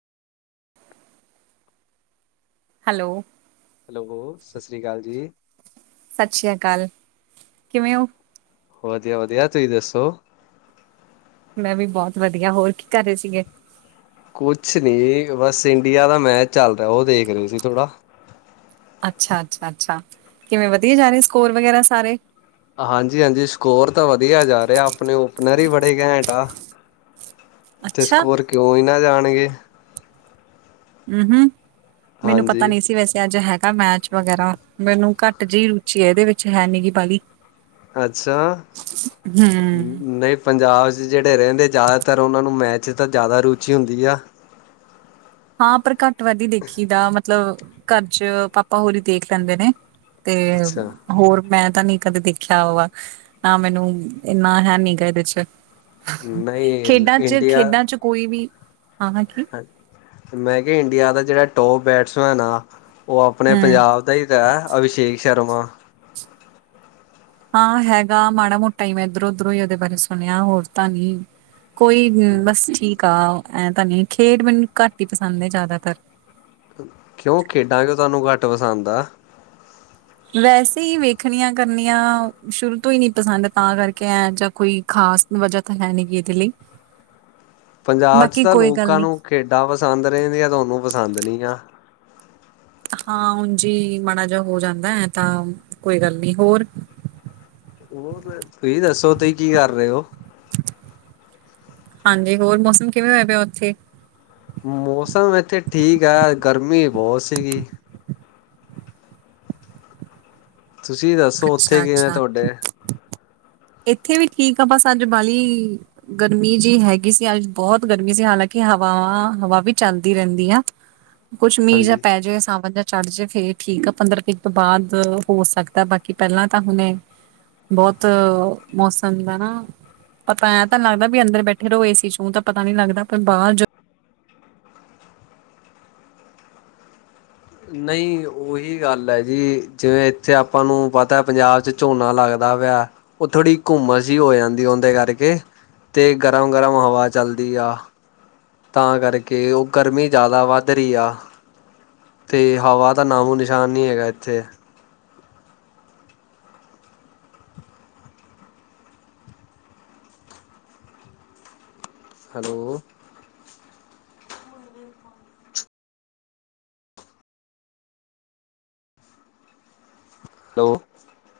Hello- hello, Sat Sri ਅਕਾਲ ਜੀ। ਸਤਿ ਸ੍ਰੀ ਅਕਾਲ, ਕਿਵੇਂ ਓ? ਵਧੀਆ ਵਧੀਆ, ਤੁਹੀਂ ਦੱਸੋ? ਮੈਂ ਵੀ ਬਹੁਤ ਵਧੀਆ, ਹੋਰ ਕੀ ਕਰ ਰਹੇ ਸੀਗੇ? ਕੁਛ ਨੀ, ਬਸ ਇੰਡੀਆ ਦਾ ਮੈਚ ਚੱਲ ਰਿਹਾ, ਉਹ ਦੇਖ ਰਹੇ ਸੀ ਥੋੜਾ। ਅੱਛਾ, ਅੱਛਾ, ਅੱਛਾ, ਕਿਵੇਂ ਵਧੀਆ ਜਾ ਰਹੇ ਸਕੋਰ ਵਗੈਰਾ ਸਾਰੇ? ਹਾਂਜੀ ਹਾਂਜੀ, ਸਕੋਰ ਤਾਂ ਵਧੀਆ ਜਾ ਰਿਹਾ, ਆਪਣੇ ਓਪਨਰ ਹੀ ਬੜੇ ਘੈਂਟ ਆ। ਤੇ ਅੱਛਾ, ਸਕੋਰ, ਕਿਉਂ ਈ ਨਾ ਜਾਣਗੇ। ਊ ਹੂੰ, ਮੈਨੂੰ ਹਾਂਜੀ। ਪਤਾ ਨੀ ਸੀ ਵੈਸੇ, ਅੱਜ ਹੈਗਾ ਮੈਚ ਵਗੈਰਾ, ਮੈਨੂੰ ਘੱਟ ਜਿਹੀ ਰੁਚੀ ਇਹਦੇ ਵਿੱਚ, ਹੈ ਨੀ ਗੀ ਬਾਹਲੀ। ਅੱਛਾ, ਨਹੀਂ ਪੰਜਾਬ 'ਚ ਜਿਹੜੇ ਰਹਿੰਦੇ, ਜ਼ਿਆਦਾਤਰ ਉਹਨਾਂ ਨੂੰ ਮੈਚ ਤਾਂ ਜ਼ਿਆਦਾ ਰੁਚੀ ਹੁੰਦੀ ਆ। ਹਾਂ ਪਰ ਘੱਟ ਵੱਧ ਹੀ ਦੇਖੀਦਾ, ਮਤਲਬ ਘਰ 'ਚ ਪਾਪਾ ਹੁਰੀ ਦੇਖ ਲੈਂਦੇ ਨੇ। ਤੇ ਅੱਛਾ। ਹੋਰ ਮੈਂ ਤਾਂ ਨੀ ਕਦੇ ਦੇਖਿਆ ਵਾ, ਨਾ ਮੈਨੂੰ ਇੰਨਾ ਹੈ ਨੀ ਗਾ ਇਹਦੇ 'ਚ। ਨਹੀਂ ਖੇਡਾਂ 'ਚ ਇੰਡੀਆ ਖੇਡਾਂ 'ਚ ਕੋਈ ਵੀ, ਹਾਂ ਹਾਂ, ਕੀ ਮੈਂ ਕਿਹਾ ਇੰਡੀਆ ਦਾ ਜਿਹੜਾ ਟੋਪ ਬੈਟਸਮੈਨ ਆ, ਉਹ ਆਪਣੇ ਹੂੰ ਪੰਜਾਬ ਈ ਦਾ, ਅਭਿਸ਼ੇਕ ਸ਼ਰਮਾ। ਹਾਂ ਹੈਗਾ, ਮਾੜਾ ਮੋਟਾ ਈ ਮੈਂ ਇਧਰੋਂ-ਉਧਰੋਂ ਹੀ ਉਹਦੇ ਬਾਰੇ ਸੁਣਿਆ, ਹੋਰ ਤਾਂ ਨੀ ਕੋਈ ਬਸ ਠੀਕ ਆ, ਐਂ ਤਾਂ ਨੀ ਖੇਡ ਮੈਨੂੰ ਘੱਟ ਹੀ ਪਸੰਦ ਐ ਜ਼ਿਆਦਾਤਰ। ਕਿਉਂ, ਖੇਡਾਂ ਕਿਂਉ ਤੁਹਾਨੂੰ ਘੱਟ ਪਸੰਦ ਆ? ਵੈਸੇ ਹੀ ਵੇਖਣੀਆਂ ਕਰਨੀਆਂ, ਸ਼ੁਰੂ ਤੋਂ ਹੀ ਨਹੀਂ ਪਸੰਦ, ਤਾਂ ਕਰਕੇ ਐ ਜਾਂ ਕੋਈ ਖਾਸ ਵਜਾ ਤਾ ਹੈ ਨੀ, ਵੀ ਇਦੇ ਲਈ। ਪੰਜਾਬ 'ਚ ਬਾਕੀ ਤਾਂ ਕੋਈ ਗੱਲ ਲੋਕਾਂ ਨੀ ਨੂੰ ਖੇਡਾਂ ਪਸੰਦ ਰਹਿੰਦੀਆਂ, ਤੁਹਾਨੂੰ ਪਸੰਦ ਨਹੀਂ ਆ। ਹਾਂ ੳਂਝ ਹੀ ਮਾੜਾ ਜਿਹਾ ਹੋ ਜਾਂਦਾ ਹੈ, ਤਾਂ ਕੋਈ ਗੱਲ ਨੀ। ਹੋਰ ਹੋਰ ਤੁਸੀਂ ਦੱਸੋ, ਤੁਸੀਂ ਕੀ ਕਰ ਰਹੇ ਹੋ? ਹਾਂਜੀ, ਹੋਰ ਮੌਸਮ ਕਿਵੇਂ ਹੋਆ ਪਿਆ ਉੱਥੇ? ਮੌਸਮ ਇੱਥੇ ਠੀਕ ਹੈ, ਗਰਮੀ ਬਹੁਤ ਸੀਗੀ। ਤੁਸੀਂ ਦੱਸੋ, ਉੱਥੇ ਅੱਛਾ ਕਿਵੇ ਅੱਛਾ ਤੁਹਾਡੇ? ਇੱਥੇ ਵੀ ਠੀਕ ਆ, ਬਸ ਅੱਜ ਬਾਲੀ ਗਰਮੀ ਜੀ ਹੈਗੀ ਸੀ, ਅੱਜ ਬਹੁਤ ਗਰਮੀ ਸੀ। ਹਾਲਾਂਕਿ ਹਵਾਵਾਂ-ਹਵਾ ਵੀ, ਚੱਲਦੀ ਰਹਿੰਦੀ ਆ। ਕੁਛ ਮੀਂਹ ਜਾਂ ਹਾਂਜੀ। ਪੈ ਜਾੇਗਾ, ਸਾਵਣ ਚੱੜ ਜੇ ਫੇਰ ਠੀਕ ਆ। ਪੰਦਰਾਂ 'ਕ ਦਿਨ ਬਾਅਦ ਹੋ ਸਕਦਾ, ਬਾਕੀ ਪਹਿਲਾਂ ਤਾਂ ਹੁਣੇ ਬਹੁਤ ਮੌਸਮ ਦਾ ਨਾ ਪਤਾ ਐਂ ਤਾਂ ਲੱਗਦਾ, ਵੀ ਅੰਦਰ ਬੈਠੇ ਰਹੋ ਏਸੀ 'ਚੂ ਤਾਂ ਪਤਾ ਨਹੀਂ ਲੱਗਦਾ, ਪਰ ਬਾਹਰ ਨਹੀਂ ਉਹੀ ਗੱਲ ਹੈ ਜੀ, ਜਿਵੇਂ ਇੱਥੇ ਆਪਾਂ ਨੂੰ ਪਤਾ, ਪੰਜਾਬ 'ਚ ਝੋਨਾ ਲੱਗਦਾ ਪਿਆ। ਉਹਥੋੜ੍ਹੀ ਘੁੰਮਣ ਹੀ ਹੋ ਜਾਂਦੀ ਉਹਦੇ ਕਰਕੇ, ਤੇ ਗਰਮ-ਗਰਮ ਹਵਾ ਚਲਦੀ ਆ। ਤਾਂ ਕਰਕੇ, ਉਹ ਗਰਮੀ ਜ਼ਿਆਦਾ ਵੱਧ ਰਹੀ ਆ। ਤੇ ਹਵਾ ਦਾ ਨਾਮੋ-ਨਿਸ਼ਾਨ ਨਹੀਂ ਹੈਗਾ, ਇੱਥੇ। ਹੈਲੋ। ਹੈਲੋ।